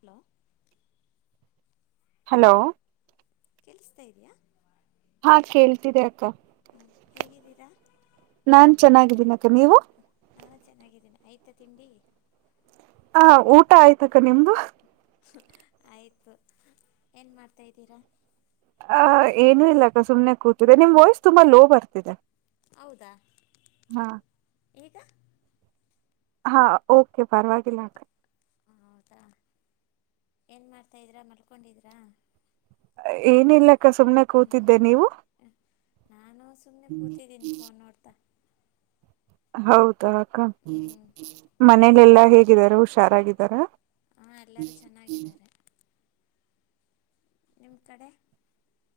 Hello hello ಕೆಲ್ಸತಾ ಇದಯಾ ಹಾ ಕೇಳ್ತಿದೆ ಅಕ್ಕ ಹ್ಞೂ ಹೇಗಿದ್ದೀರಾ ನಾನ್ ಚೆನ್ನಾಗಿದ್ದೀನಕ ನೀವು ನಾನು ಚೆನ್ನಾಗಿದ್ದೀನಿ ಆಯ್ತಾ ತಿಂಡಿ ಹ ಊಟ ಆಯ್ತಕ್ಕ ನಿಮ್ದು ಆಯ್ತು ಏನ್ ಮಾಡ್ತಾ ಇದೀರಾ ಆ ಏನುೂ ಇಲ್ಲಕ್ಕ ಸುಮ್ನೆ ಹ್ಞೂ ಕೂತಿದೆ ನಿಮ್ ವಾಯ್ಸ್ ತುಂಬಾ ಲೋ ಬರ್ತಿದೆ ಹೌದಾ ಹಾ ಈಗ ಹಾ ಓಕೆ ಪರವಾಗಿಲ್ಲಕ ಹೌದಾ ಏನು ಮಾಡ್ತಾದ್ದೀರಾ ಮಲ್ಕೊಂಡಿದೀರಾ ಏನಿಲ್ಲ ಅಕ್ಕ ಸುಮ್ನೆ ಕೂತಿದ್ದೆ ನೀವು ಹ್ಞೂ ನಾನು ಸುಮ್ಮನೆ ಕೂತಿದ್ದೀನಿ ಫೋನ್ ನೋಡ್ತಾ ಹೌದಾ ಅಕ್ಕ ಹ್ಞೂ ಮನೇಲೆಲ್ಲಾ ಹೇಗಿದಾರ ಹುಷಾರಾಗಿದ್ದಾರ ಹಾ ಎಲ್ಲರೂ ಚೆನ್ನಾಗಿದ್ದಾರೆ ನಿಮ ಕಡೆ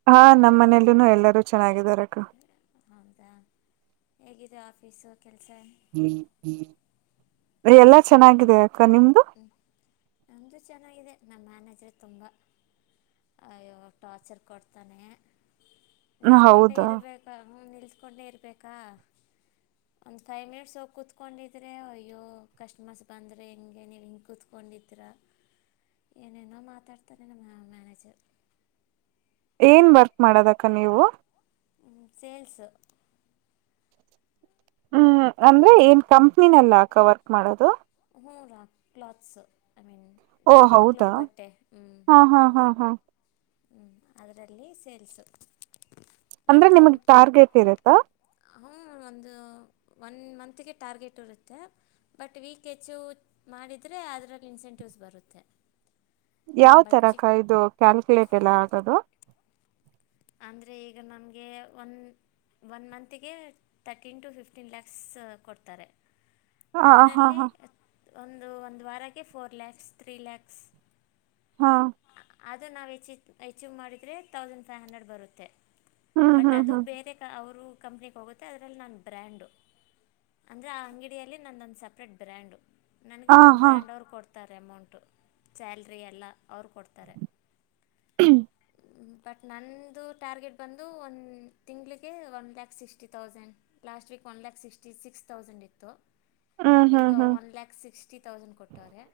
ಹಾ ನಮ್ಮ್ ಮನೇಲ್ಲೂ ಎಲ್ಲರೂ ಚೆನ್ನಾಗಿದಾರಕ್ಕ ಹೌದಾ ಹೇಗಿದೆ ಆಫೀಸ್ ಕೆಲಸ ಹ್ಮ ಎಲ್ಲ ಚೆನ್ನಾಗಿದೆ ಅಕ್ಕ ನಿಮ್ದು ನಮ್ಮದು ಚೆನ್ನಾಗಿದೆ ನಮ್ಮ ಮ್ಯಾನೇಜ್ರ ತುಂಬ ಅಯ್ಯೋ ಟಾರ್ಚರ್ ಕೊಡ್ತಾನೆ ನಿಲ್ಸ್ಕೊಂಡೇ ಹೌದಾ ಇರ್ಬೇಕಾ ಹ್ಞೂ ನಿಲ್ಸ್ಕೊಂಡೇ ಇರ್ಬೇಕಾ ಒಂದ್ ಫೈವ್ ಮಿನಿಟ್ಸ್ ಹೋಗಿ ಕುೂತ್ಕೊಂಡಿದ್ರೆ ಅಯ್ಯೋ ಕಸ್ಟಮರ್ಸ್ ಬಂದರೆ ಹಂಗೆ ನೀವು ಹಿಂಗೆ ಕೂತ್ಕೊಂಡಿದ್ದರ ಏನೆನೋ ಮಾತಾಡ್ತಾನ ನಮ್ಮ ಮ್ಯನೇಜರ್ ಏನ್ ವರ್ಕ್ ಮಾಡದಕ್ಕ ನೀವು ಸೇಲ್ಸ್ ಹ್ಮ್ ಅಂದ್ರೆ ಏನ್ ಹ್ಞೂ ಕಂಪನಿನಲ್ಲ ಅಕ್ಕ ವರ್ಕ್ ಮಾಡೋದು ಹೂ ರಾ ಕ್ಲಾತ್ಸ್ ಓ ಹೌದಾ ಹಾ ಹಾ ಹಾ ಹಾ ಹ್ಮ್ ಅದರಲ್ಲಿ ಸೇಲ್ಸು ಅಂದ್ರೆ ನಿಮಗ್ ಟಾರ್ಗೆಟ್ ಇರುತ್ತಾ ಅವನು ಒಂದು ಒನ್ ಮಂತ್ಗೆ ಟಾರ್ಗೆಟ್ ಇರುತ್ತೆ ಬಟ್ ವೀಕ್ ಸ್ಕೆಚ್ಚು ಮಾಡಿದರೆ ಅದರಲ್ಲಿ ಇನ್ಸೆಂಟಿವ್ಸ್ ಬರುತ್ತೆ ಯಾವ್ ತರ ಬಟ್ ಅಕ್ಕ ಇದು ಕ್ಯಾಲ್ಕುಲೇಟ್ ಎಲ್ಲ ಆಗದು ಅಂದ್ರೆ ಈಗ ನನಗೆ ಒಂದ ಒನ್ ಮತ್ಗೆ ತರ್ಟೀನ್ ಟು ಫಿಫ್ಟೀನ್ ಲ್ಯಾಕ್ಸ್ ಕೊಡ್ತಾರೆ ಹ ಹಾ ಅದರಲ್ಲಿ ಹಾ ಒಂದು ಒಂದು ವಾರಕ್ಕೆ ಫೋರ್ ಲ್ಯಾಕ್ಸ್ ತ್ರೀ ಲ್ಯಾಕ್ಸ್ ಹಾ ಅದು ನಾವು ಹೆಚ್ಚು ಹೆಚ್ಚು ಮಾಡಿದರೆ ತೌಸಂಡ್ ಫೈವ್ ಹಂಡ್ರೆಡ್ ಬರುತ್ತೆ ಹ್ಮ್ ಬಟ್ ಹ್ಮ್ ಅದು ಹ್ಮ್ ಬೇರೆ ಕ ಅವರು ಕಂಪ್ನಿಗೆ ಹೋಗುತ್ತೆ ಅದರಲ್ಲಿ ನಾನ ಬ್ರ್ಯಾಂಡು ಅಂದ್ರೆ ಆ ಅಂಗಡಿಯಲ್ಲಿ ನಂದೊಂದು ಸಪ್ರೇಟ್ ಬ್ರ್ಯಾಂಡು ಹ ನನಗೆ ನಮ್ಮ ಹಾ ಬ್ರ್ಯಾಂಡ್ ಅವ್ರು ಕೊಡ್ತಾರೆ ಅಮೌಂಟು ಸ್ಯಾಲ್ರಿ ಎಲ್ಲ ಅವ್ರು ಕೊಡ್ತಾರೆ ಹ್ಮ ಬಟ್ ನನ್ನದು ಟಾರ್ಗೆಟ್ ಬಂದು ಒಂದು ತಿಂಗಳಿಗೆ one lakh sixty thousand last week ಒನ್ಲಕ್ಟಿ ಸಿಕ್ಸ್ ತೌಸಂಡ್ ಇತ್ತು ಹ್ಮ್ ಈಗ ಹ್ಮ್ ಹ್ಮ್ ಒನ್ ಲ್ಯಾಕ್ ಸಿಕ್ಸ್ಟಿ ತೌಸಂಡ್ ಕೊಟ್ಟವ್ರೆ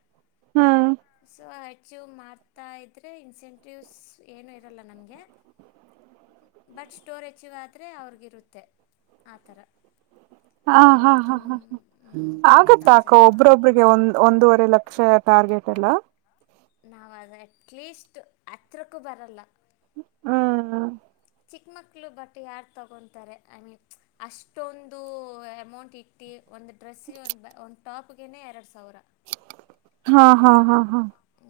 ಹ್ಮ್ ಸ [unintelligible] ವ್ ಮಾಡ್ತಾ ಇದ್ರರೆ ಇನ್ಸೆಂಟಿವ್ಸ್ ಏನುೂ ಇರೋಲ್ಲ ನಮಗೆ ಬಟ್ ಸ್ಟೋರ್ ಹೆಚ್ಚಗಾದ್ರೆ ಅವ್ರಿಗಿರುತ್ತೆ ಆ ಥರ ಹಾ ಅಯ್ಯೋ ಹಾ ಹ ತುಂಬ ಹ ತುಂಬ ಆಗತ್ತ ಆಕ ಟಾರ್ಚರ್ ಕೊಡ್ತಾರೆ ಒಬ್ರೊಬ್ರಿಗೆ ಒಂದ್ ಒಂದೂವರೆ ಲಕ್ಷ ಟಾರ್ಗೆಟ್ ಯಲ್ಲ ನಾವ ಅದು ಅಟ್ಲೀಸ್ಟ್ ಹತ್ರಕ್ಕೂ ಬರಲ್ಲ ಹ್ಮ್ ಚಿಕ್ಕ ಮಕ್ಳು ಬಟ್ಟೆ ಯಾರು ತಗೊತಾರೆ ಐ ಮೀನ್ ಅಷ್ಟೊಂದು ಅಮೌಂಟ್ ಇಟ್ಟು ಒಂದ್ ಡ್ರೆಸ್ಗೆ ಒಂದ ಒಂದ್ ಟಾಪ್ಗೆನೆೇ ಎರಡ್ ಸಾವರ ಹಾ ಹಾ ಹಾ ಹಾ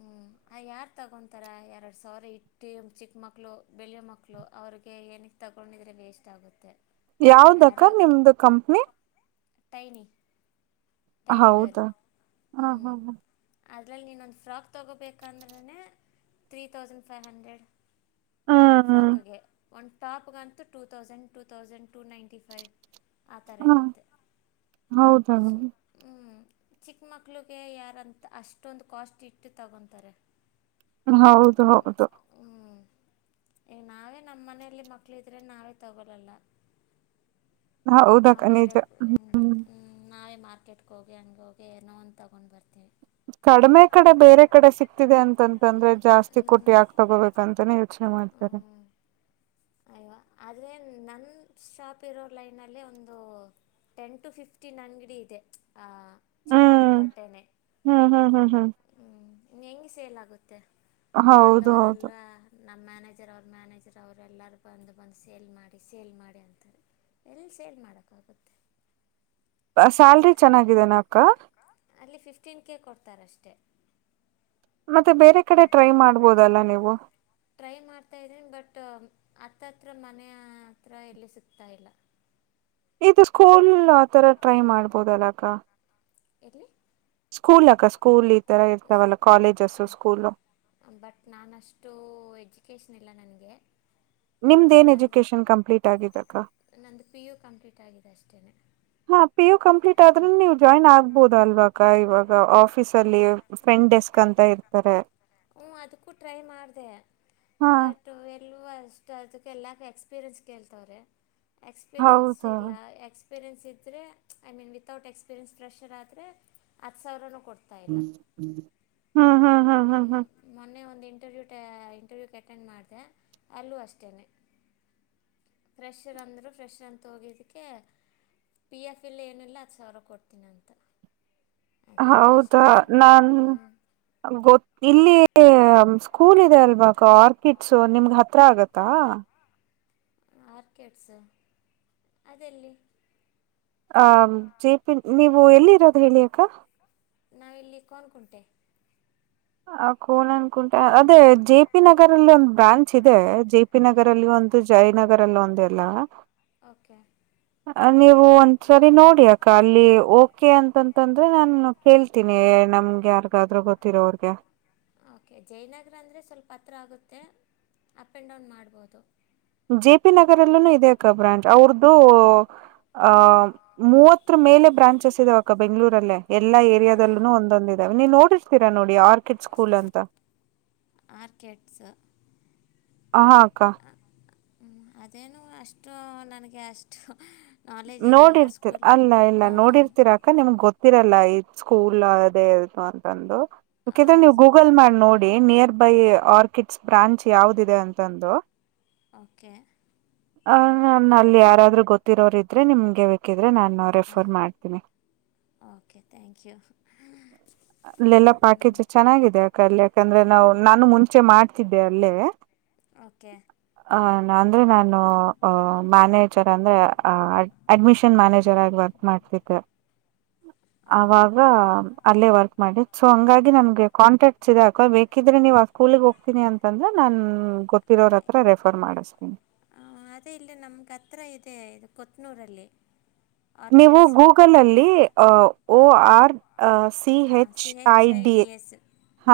ಹ್ಮ ಆ ಯಾರು ತಗೊತಾರ ಎರಡು ಸಾವಿರ ಇಟ್ಟು ಚಿಕ್ಕ ಮಕ್ಳು ಬೆಳಿಯ ಮಕ್ಳು ಅವ್ರರಿಗೆ ಏನಿಗೆ ತೊಗೊಂಡಿದ್ರರೆ ವೇಸ್ಟ್ ಆಗುತ್ತೆ ಯಾವ್ದಕ್ಕ ಯಾರೋ ನಿಮ್ದು ಕಂಪ್ನಿ ಟೈನಿ ಟೈನಿ ಗರ್ಲ್ ಹೌದಾ ಹ ಹ್ಞೂ ಹ ಹ ಅದರಲ್ಲಿ ನೀನೊಂದು ಫ್ರಾಕ್ ತೊಗೋಬೇಕಂದ್ರೇ three thousand five hundred one ಹ್ಮ್ ಫ್ರಾಕ್ಗೆ ಒಂದು ಟಾಪ್ಗಂತು two thousand two thousand two ninety five ಆ ಥರ ಹ್ಮ್ ಇರುತ್ತೆ ಹೌದ ಸೊ ಚಿಕ್ಕ ಮಕ್ಳಿಗೆ ಯಾರಂತ ಅಷ್ಟೊಂದು ಕಾಸ್ಟ್ ಇಟ್ಟು ತಗೊತಾರೆ ಹೌದು ಹೌದು ಹ್ಞೂ ಈಗ ನಾವೇ ನಮ್ಮ ಮನೆಯಲ್ಲಿ ಮಕ್ಳು ಇದ್ರೆ ನಾವೇ ತಗೊಳಲ್ಲ ಹಾ ಹೌದಾಕನಜ್ಮ ಹ್ಮ ನಾವೇ ಮಾರ್ಕೆಟ್ಗ ಹೋಗಿ ಹಂಗೆ ಹೋಗಿ ನೋನ್ ತೊಗೊಂಡು ಬರ್ತೀವಿ ಕಡಿಮೆ ಕಡೆ ಬೇರೆ ಕಡೆ ಸಿಕ್ತಿದೆ ಸಿಗ್ತಿದೆ ಅಂತಂತಂದ್ರೆ ಜಾಸ್ತಿ ಅಂದ್ರೆ ನಾನು ಎರಡು ಕುಟ್ಟಿ ಸಾವಿರ ಆಕ್ ಕೊಟ್ಟು ತಗೋಬೇಕಂತಾನೇ ಹೇಳ್ ಇ ಮಾಡ್ತಾರೆ ಅಯವಾ ಆದ್ರೆ ನನ್ ಶಾಪ್ ಇರೋ ಲೈನ್ ಒಂದು ಟೆನ್ ಟು ಫಿಫ್ಟೀನ್ ಅಂಗಡಿ ಇದೆ ಆ ಚಿಕ್ಕ ಮಕ್ಳ ಹ್ಮ್ ಬಟ್ಟೆನೆ ಹ್ಮ್ ಹ್ಮ್ ಹ್ಮ್ ಹ್ಮ್. ಹ್ಮ್ ಹೆಂಗಗೆ ಸೇಲಾಗುತ್ತೆ ಮ ಹೌದು ಹೌದು ಬಾಂಧವರೆಲ್ಲಾ ನಮ್ಮ ಮ್ಯಾನೇಜರ್ ಅವ್ರ ಮ್ಯಾನೇಜರ್ ಅವರೆ ಎಲ್ಲರ ಬಂದು ಬಂದು ಸೇಲ್ ಮಾಡಿ ಸೇಲ್ ಮಾಡಿ ಅಂತಾರೆ ಎಲ್ಲಿ ಸೇರಿ ಮಾಡಕ್ಕಾಗುತ್ತೆ ಸ್ಯಾಲ್ರಿ ಚೆನ್ನಾಗಿದೆನ ಅಕ್ಕ ಎ [inaudible] ಮತ್ತೆ ಬೇರೆ ಕಡೆ ಟ್ರೈ ಮಾಡ್ಬೋದಲ್ಲ ನೀವು ಹತ್ತ ಹತ್ರ ಮನೆಯ ಹತ್ರ ಎಲ್ಲಿ ಸಿಗ್ತಾ ಇಲ್ಲ ಇದು ಸ್ಕೂಲ್ ಆತರ ಟ್ರೈ ಮಾಡ್ಬೋದಲ್ಲಕ್ಕ ಎಲಿ ಸ್ಕೂಲ್ ಅಕ್ಕ ಸ್ಕೂಲ್ ಈ ತರ ಇರ್ತಾವಲ್ಲ ಕಾಲೇಜ ಸ್ಕೂಲ ಬಟ್ ನಾನ ಅಷ್ಟು ಎಜುಕೇಶನ್ ಇಲ್ಲ ನನ್ಗೆ ನಿಮ್ದೇನ್ ಎಜುಕೇಶನ್ ಕಂಪ್ಲೀಟ್ ಆಗಿದ್ದಕ್ಕ ನಂದು ಪಿ ಯು ಕಂಪ್ಲೀಟ್ ಆಗಿದೆ ಅಷ್ಟೇ ಹಾ ಪಿ ಯು ಕಂಪ್ಲೀಟ್ ಆದ್ರೆ ನೀವು ಜಾಯ್ನ್ ಆಗ್ಬೋದ ಅಲ್ವಾಕ ಇವಾಗ ಆಫೀಸ ಅಲ್ಲಿ ಫ್ರೆಂಟ್ ಡೆಸ್ಕ್ ಅಂತ ಇರ್ತಾರೆ ಹ್ಞೂ ಅದಕ್ಕೂ ಟ್ರೈ ಮಾಡಿದೆ ಹಾ ಬಟ್ ಹೊಸದು ಅದಕ್ಕೆಲ್ಲಾಕ ಎಕ್ಸ್ಪೀರಿಯೆನ್ಸ್ ಕೇಳ್ತವ್ರೆ ಎಕ್ಸ್ಪೀರಿಯೆನ್ಸ್ ಹೌದಾ. ಇಲ್ಲ ಎಕ್ಸ್ ಎಕ್ಸ್ಪೀರಿಯೆನ್ಸ್ ಇದ್ರೆ I mean without experience pressure ಆದರೆ ಹತ್ತು ಸಾವಿರ ಹ್ಮ್ ಹ್ಮ್ ಹ್ಮ್ ಮೊನ್ನೆ ಒಂದು ಇಂಟರ್ವ್ಯೂಟ ಇಂಟರ್ವ್ಯೂ ಅಟೆಂಡ್ ಮಾಡಿದೆ ಅಲ್ಲೂ ಅಷ್ಟೇನೆ ಫ್ರೆಷರ್ ಅಂದ್ರರು ಫ್ರೆಷರ್ ಅಂತೋಗಿದಕ್ಕೆ ಪಿ ಎಫ್ ಎಲ್ಲಿ ಏನಿಲ್ಲ ಅದು ಸಾವಿರ ಕೊಡ್ತೀನ ಅಂತ ಹೌದಾ ನಾನ್ ಗೊ ಇಲ್ಲಿ ಸ್ಕೂಲ್ ಇದೆ ಅಲ್ವಾ ಆರ್ಕಿಡ್ಸ ನಿಮಗ ಹತ್ರ ಆಗತ್ತಾ ಆರ್ಕಿಡ್ಸು ಅದೆಲ್ಲಿ ಆ ಜೆಪಿ ನೀವು ಎಲ್ಲಿರೋದು ಹೇಳಿಯಕ್ಕ ನಾವಿಲ್ಲಿ ಕೋಣನಕುಂಟೆ ಆ ಕೋಣನಕುಂಟೆ ಅದೇ J P J P Nagar ಅಲ್ಲಿ ಒಂದು ಬ್ರಾಂಚ್ ಇದೆ ಜೆ ಪಿ ನಗರ್ ಅಲ್ಲಿ ಒಂದು ಜಯನಗರ್ ಅಲ್ಲಿ ಒಂದು ಎಲ್ಲ ಓಕೆ [unintelligible] ನೀವು ಒಂದ್ಸರಿ ನೋಡಿ ಅಕ್ಕಾ ಅಲ್ಲಿ ಓಕೆ ಅಂತಂತಂದ್ರೆ ನಾನು ಕೇಳ್ತೀನಿ ನಮ್ಗೆ ಯಾರ್ಗಾದ್ರೂ ಗೊತ್ತಿರೋಗೆ ಓಕೆ ಜಯನಗರ ಅಂದ್ರೆ ಸ್ವಲ್ಪ ಹತ್ರ ಆಗುತ್ತೆ ಅಪ್ ಆ್ಯಂಡ್ ಡೌನ್ ಮಾಡ್ಬೋದು ಜೆ ಪಿ ನಗರಲ್ಲೂ ಇದೆ ಅಕ್ಕ ಬ್ರಾಂಚ್ ಅವ್ರ್ದು ಅಹ ಮೂವತ್ತರ ಮೇಲೆ ಬ್ರಾಂಚಸ್ ಇದಾವಕ್ಕ ಬೆಂಗ್ಗಳೂರಲ್ಲೇ ಎಲ್ಲಾ ಏರಿಯಾದಲ್ಲೂ ಒಂದೊಂದ ಇದೆ ನೀ ನೋಡಿರ್ತೀರಾ ನೋಡಿ ಆರ್ಕಿಡ್ ಸ್ಕೂಲ್ ಅಂತ ಆರ್ಕೆಡ್ಸ್ ಹ ಅಕ್ಕಾ ಅದೇನು ಅಷ್ಟು ನನಗೆ ಅಷ್ಟು ನಾಲೆಜ್ ಇರಲಿಲ್ಲ ನೋಡಿರ್ತಿರ ಸ್ಕೂಲ್ ಅಲ್ಲ ಇಲ್ಲ ನೋಡಿರ್ತಿರಾ ಅಕ್ಕಾ ನಿಮ್ಗ್ ಗೊತ್ತಿರತೆ ಸ್ಕೂಲ್ ಅದೇ ಇ ಅಂತಂದು ಬೇಕಿದ್ರೆ ನೀವು ಹೌದು ಗೂಗಲ್ ಮಾಡಿ ನೋಡಿ the near by Orchids branch ಯಾವ್ದ ಇದೆ ಅಂತಂದು ಓಕೆ ಹ ನನ್ ಅಲ್ಲಿ ಯಾರಾದ್ರೂ ಗೊತ್ತಿರೋರು ಇದ್ರೆ ನಿಮ್ಗೆ ಬೇಕಿದ್ರೆ ಆದ್ರೆ ನಾನು ರೆಫರ್ ಮಾಡ್ತೀನಿ ಕ [unintelligible] ಹ [inaudible] ಅಲ್ಲೆಲ್ಲಾ ಪ್ಯಾಕೇಜ್ ಚೆನ್ನಾಗಿದೆ ಅಕ್ಕಾ ಅಲ್ಲಿ ಯಾಕಂದ್ರೆ ನಾವು ನಾನು ಮುಂಚೆ ಮಾಡ್ತಿದ್ದೆ ಅಲ್ಲೇ ಓಕೆ ಅ ಅಂದ್ರೆ ನಾನು ಅ ಮ್ಯಾನೇಜರ್ ಅಂದ್ರೆ ಅ ಅಡ್ಮಿಷನ್ ಮ್ಯಾನೇಜರ್ ಆಗಿ ವರ್ಕ್ ಮಾಡಬೇಕು ಅವಾಗ ಅಲ್ಲೇ ವರ್ಕ್ ಮಾಡಿ ಸೊ ಹಂಗಾಗಿ ನನಗೆ ಕಾಂಟ್ಯಾಕ್ಟ್ಸ್ ಇದಾಕ ಬೇಕಿದ್ರೆ ನೀವು ಸ್ಕೂಲ್ ಗೆ ಹೋಗತೀನಿ ಅಂತಂದ್ರೆ ನಾನು ಗೊತ್ತಿರೋರ ಹತ್ರ ರೆಫರ್ ಮಾಡಿಸ್ತೀನಿ ಹ ಅದೇ ಇಲ್ಲಿ ನಮ್ಗ ಹತ್ರ ಇದೆ ಇದು ಕೊತ್ನೂರಲ್ಲಿ ನೀವು ಆರ್ಚಿಡ್ಸು ಗೂಗಲ ಅಲ್ಲಿ ಓ ಆರ್ [unintelligible] ಸಿ ಹಾಂ H C H I D S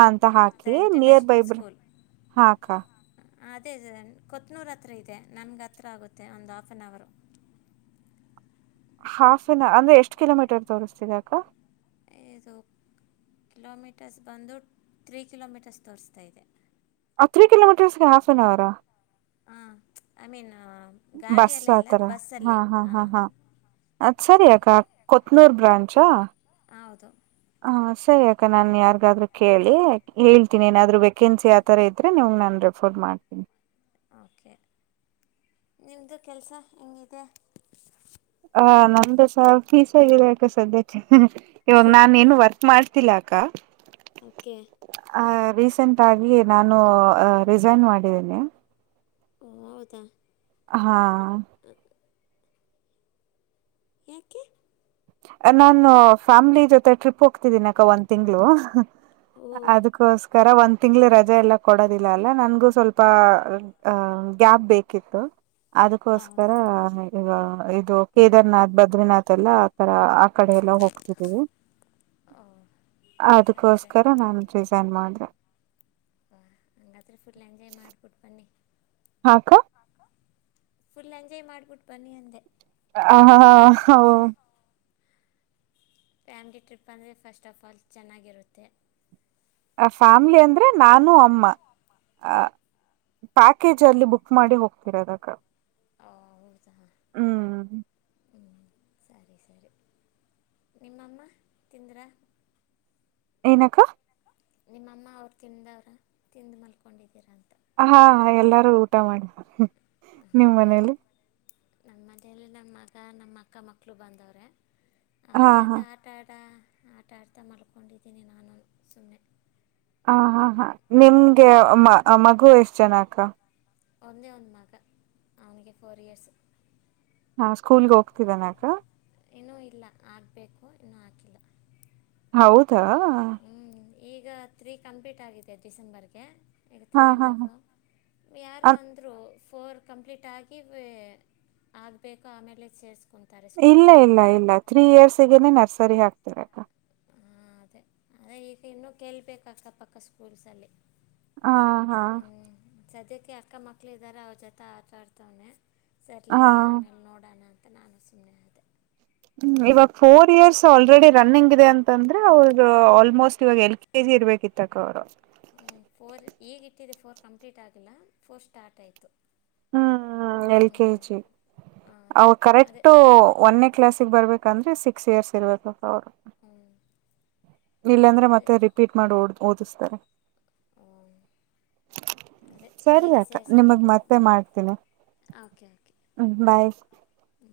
ಅಂತ ಹಾಕಿ ದ ನಿಯರ್ ಬೈ ಇಂಟರ್ನ್ಯಾಷನಲ್ ಬ ಸ್ಕೂಲ್ ಹಾ ಅಕ್ಕಾ ಅದೇ ಅದೇ ಕೊತ್ನೂರ ಹತ್ರ ಇದೆ ನಮಗೆ ಹತ್ರ ಆಗುತ್ತೆ ಒಂದು ಆಫ್ ಆನ್ ಅವರು [unintelligible] [inaudible] ಹಾಫ್ ಅನ್ ಅವರ್ ಅಂದ್ರೆ ಎಷ್ಟು ಕಿಲೋಮೀಟರ್ ತೋರಿಸ್ತಿದೆ ಅಕ ಏದು [unintelligible] ಕಿಲೋಮೀಟರ್ಸ್ ಬಂದು ತ್ರೀ ಕಿಲೋಮೀಟರ್ಸ್ ತೋರಿಸ್ತಾ ಇದೆ ಆ ತ್ರೀ ಕಿಲೋಮೀಟರ್ಸ್ಗೆ ಹಾಫ್ನ್ ಅವರಾ [unintelligible] ಹಾ ಐ ಮೀನ್ [unintelligible] ಬಸ್ ಗಾಡಿಯಲ್ಲೇ ಅಲ್ಲ ಆತರ ಹಾ ಬಸ್ಸಲ್ಲಿ ಹಾ ಹಾ ಹಾಂ ಹಾ ಅದ ಸರಿಯಗ [unintelligible] ಕೊತ್ನೂರ್ ಬ್ರಾಂಚಾ [unintelligible] ಹೌದು ಹ ಸರಿ ಅಕ ನಾ ಹಾಂ ಯಾರಿಗಾದ್ರು ಕೇಳಿ [unintelligible] ಹೇಳ್ತೀನಿ ಏನಾದ್ರು ವೇಕೆನ್ಸಿ ಆತರ ಇದ್ರೆ ನೀವ್ ನಾನು ರೆಫರ್ ಮಾಡ್ತೀನಿ ಓಕೆ ನಿಮ್ಮದು ಕೆಲಸ ಹಿಗಿದೆ [unintelligible] ಹ ನಮ್ದಸ ಫೀಸ್ ಆಗಿದೆ ಅಕ ಸದ್ಯ ಇವಾಗ ನಾನನ್ ಏನು ವರ್ಕ್ ಮಾಡ್ತಿಲ್ಲಾ [unintelligible] ಅಕ್ಕ [unintelligible] ಓಕೆ [unintelligible] ರೀಸೆಂಟ್ ಆಗಿ ನಾನು ರಿಸೈನ್ ಮಾಡಿದ್ದೀನಿ [unintelligible] ಓ ಹೌದಾ [unintelligible] ಹಾ [unintelligible] ಹ [unintelligible] ಯಕ್ಕೆೆ [unintelligible] ನಾನು ಫ್ಯಾಮ್ಲಿ ಜೊತೆ ಟ್ರಿಪ್ ಹೋಗ್ತಿದ್ದೀನ ಅಕ ಒಂದ್ ತಿಂಗ್ಗಳು [unintelligible] ಓ ಅದಕ್ಕೋಸ್ಕರ ಒ [unintelligible] ತಿಂಳ ರಜೆ ಎಲ್ಲ ಕೊಡೋದಿಲ್ಲ ಅಲ್ಲ ನನ್ಗೂ ಸ್ವಲ್ಪ ಗ್ಯಾಪ್ ಬೇಕಿತ್ತು [unintelligible] ಅದಕೋಸ್ಕರ ಹೌದು ಈಗ ಇದು ಕೇದಾರ್ನಾಥ್ ಬದ್ರಿನಾಥ್ ಎಲ್ಲ ಆತರ [unintelligible] ಕಡೆ ಎಲ್ಲ ಹೋಗ್ತಿದ್ದೀವಿ ಓ [unintelligible] ಸರಿ ಸರಿ ಅದಕೋಸ್ಕರ ನಾನೂ ರಿಸೈನ್ ಮಾಡಿದೆ [unintelligible] ಹಾ ಹಂಗತ್ರಿ ಫುಲ್ ಎಂಜಾಯ್ ಮಾಡ್ಬಿಟ್ಟು ಬನ್ನಿ [unintelligible] ಹಾ ಕ [unintelligible] ಫುಲ್ ಎಂಜಾಯ್ ಮಾಡ್ಬಿಟ್ಟು ಬನ್ನಿ ಅಂದೆ [unintelligible] ಆ ಹಾ ಹಾ ಹ [unintelligible] ಫ್ಯಾಮ್ಲಿ ಟ್ರಿಪ್ ಅಂದರೆ ಫಸ್ಟ್ ಆಫ್ ಆಲ್ ಚೆನ್ನಾಗಿರುತ್ತೆ [unintelligible] ಆ ಫ್ಯಾಮ್ಲಿ ಅಂದ್ರೆ ನಾನು ಅಮ್ಮ ಆ [unintelligible] ಪ್ಯಾಕೇಜ್ ಅಲ್ಲಿ ಬುಕ್ ಮಾಡಿ ಹೋಗ್ತೀರದಾಗ [unintelligible] ಹೌದ [unintelligible] ಹ್ಮ್ [unintelligible] ಹ್ಞೂ ಸರಿ ಸರಿ ನಿಮ್ಮಮ್ಮ ತಿಂದಿ್ರಾ [unintelligible] ಏನಕ್ಕ [unintelligible] ನಿಮ್ಮಮ್ಮ ಅವ್ರು ತಿಂದವ್ರ ತಿಂದು ಮಲ್ಕೊಂಡಿದ್ದೀರ ಅಂತ [unintelligible] ಹಾ ಎಲ್ಲಾರು ಊಟ ಮಾಡಾರೆ ನಿಮ್ ಮನೇಲಿ [unintelligible] ನಮ್ಮ ಮನೆಯಲ್ಲಿ ನಮ್ಮ ಮಗ ನಮ್ಮ ಅಕ್ಕ ಮಕ್ಳು ಬಂದವ್ರೆ [unintelligible] ಅವರು ಹಾ ಹಾ ಜತೆ ಆಟಾ ಆಟ [unintelligible] ಆಟ ಆಡ್ತಾ ಮಲ್ಕೊಂಡಿದ್ದೀನಿ ನಾನು ಸುಮ್ಮನೆ [unintelligible] ಹ ಹಾ ಹಾ ನಿಮ್ಗೆ ಮಗು ಎಷ್ಟ ಜನ ಅಕ್ಕ [unintelligible] ಒಂದೇ ಒಂದ ಮಾಕ ಅವನಿಗೆ ಫೋರ್ ಇಯರ್ಸ್ [unintelligible] ನಾ ಸ್ಕೂಲ್ಗೆ ಹೋಗ್ತಿದ್ದನಕ [unintelligible] ಬೇಕು ಇನ್ನೂ ಹಾಕಿಲ್ಲ [unintelligible] ಹೌದಾ ಹ್ಮ್, ಈಗ ತ್ರೀ ಕಂಪ್ಲೀಟ್ ಆಗಿದೆ ಡಿಸೆಂಬರ್ಗೆ ಈಗ ತ್ರೀ ಹಾ ಅಂಡ್ ಹಾ ಹಫ್ ಹಾ ಯಾರು ಅಂದ್ರರು ಫೋರ್ ಕಂಪ್ಲೀಟ್ಹಾಗಿ ವ ಆಗಬೇಕು ಆಮೇಲೆ ಸೇರ್ಸ್ಕೊು ಇಲ್ಲ ಇಲ್ಲ ಇಲ್ಲ ತ್ರೀ ಇಯರ್ಸ್ಗನೆೇ ನರ್ಸರಿ ಹಾಕ್ತಿರಕ್ಕ ಹಾಂ ಅದೇ ಆದರೆ ಈಗ ಇನ್ನೂ ಕೇಳಬೇಕು ಅಕ್ಕ ಪಕ್ಕ ಸ್ಕೂಲ್ಸಲ್ಲಿ ಹಾ ಹಾ ಸದ್ಯಕ್ಕೆ ಅಕ್ಕ ಮಕ್ಕಳು ಇದ್ದಾರೆ ಅವ್ರ ಜೊತೆ ಆತಾಡ್ತವನೆ ಹಾ ಸರ್ಲಲಿ ಆಮೇಲೆ ನೋಡೋಣ ಅಂತ ಕ ನಾನ ಸುಮ್ನೆ ಇದ್ದೆ ಹ್ಮ್ ಇವಾಗ ಫೋರ್ ಇಯರ್ಸ್ ಆಲ್ರೆಡಿ ರನ್ನಿಂಗ್ ಇದೆ ಅಂತಂದ್ರೆ ಅವ್ರ ಹ್ಞೂ ಆಲ್ಮೋಸ್ಟ್ ಇವಾಗ ಎಲ್ ಕೆ ಜಿ ಇರ್ಬೇಕಿತ್ತು ಇರ ಹ ಫೋರ್ ಈಗಿಟ್ಟಿದೆ ಫೋರ್ ಕಂಪ್ಲೀಟ್ ಆಗಿಲ್ಲ ಫೋರ್ ಸ್ಟಾರ್ಟ್ ಆಯ್ತು ಹ್ಮ ಎಲ್ ಕೆಜಿ ಹಾಂ ಅವಾಗ ಅದೇ ಕರೆಕ್ಟ್ ಒಂದೇ ಕ್ಲಾಸ್ಿಗೆ ಬರ್ಬೇಕಂದ್ರೆ ಸಿಕ್ಸ್ ಇಯರ್ಸ್ ಇರ್ಬೇಕು ಹ್ಞೂ ಇಲ್ಲಾಂದ್ರೆ ಅದೇ ಮತ್ತೆ ರಿಪೀಟ್ ಮಾಡಿ ಓ ಓದಿಸ್ತಾರೆ ಹ್ಞೂ ಅದೇ ಈಗ ಸರಿಯಕ್ಕ ನಿಮಗ್ ಸೇರಿಸ್ಬೇಕಂತ ಮತ್ತೆ ಹ್ಞೂ ಮಾಡ್ತೀನಿ ಓಕೆ ಓಕೆ ಬಾಯ್ ಹ್ಞೂ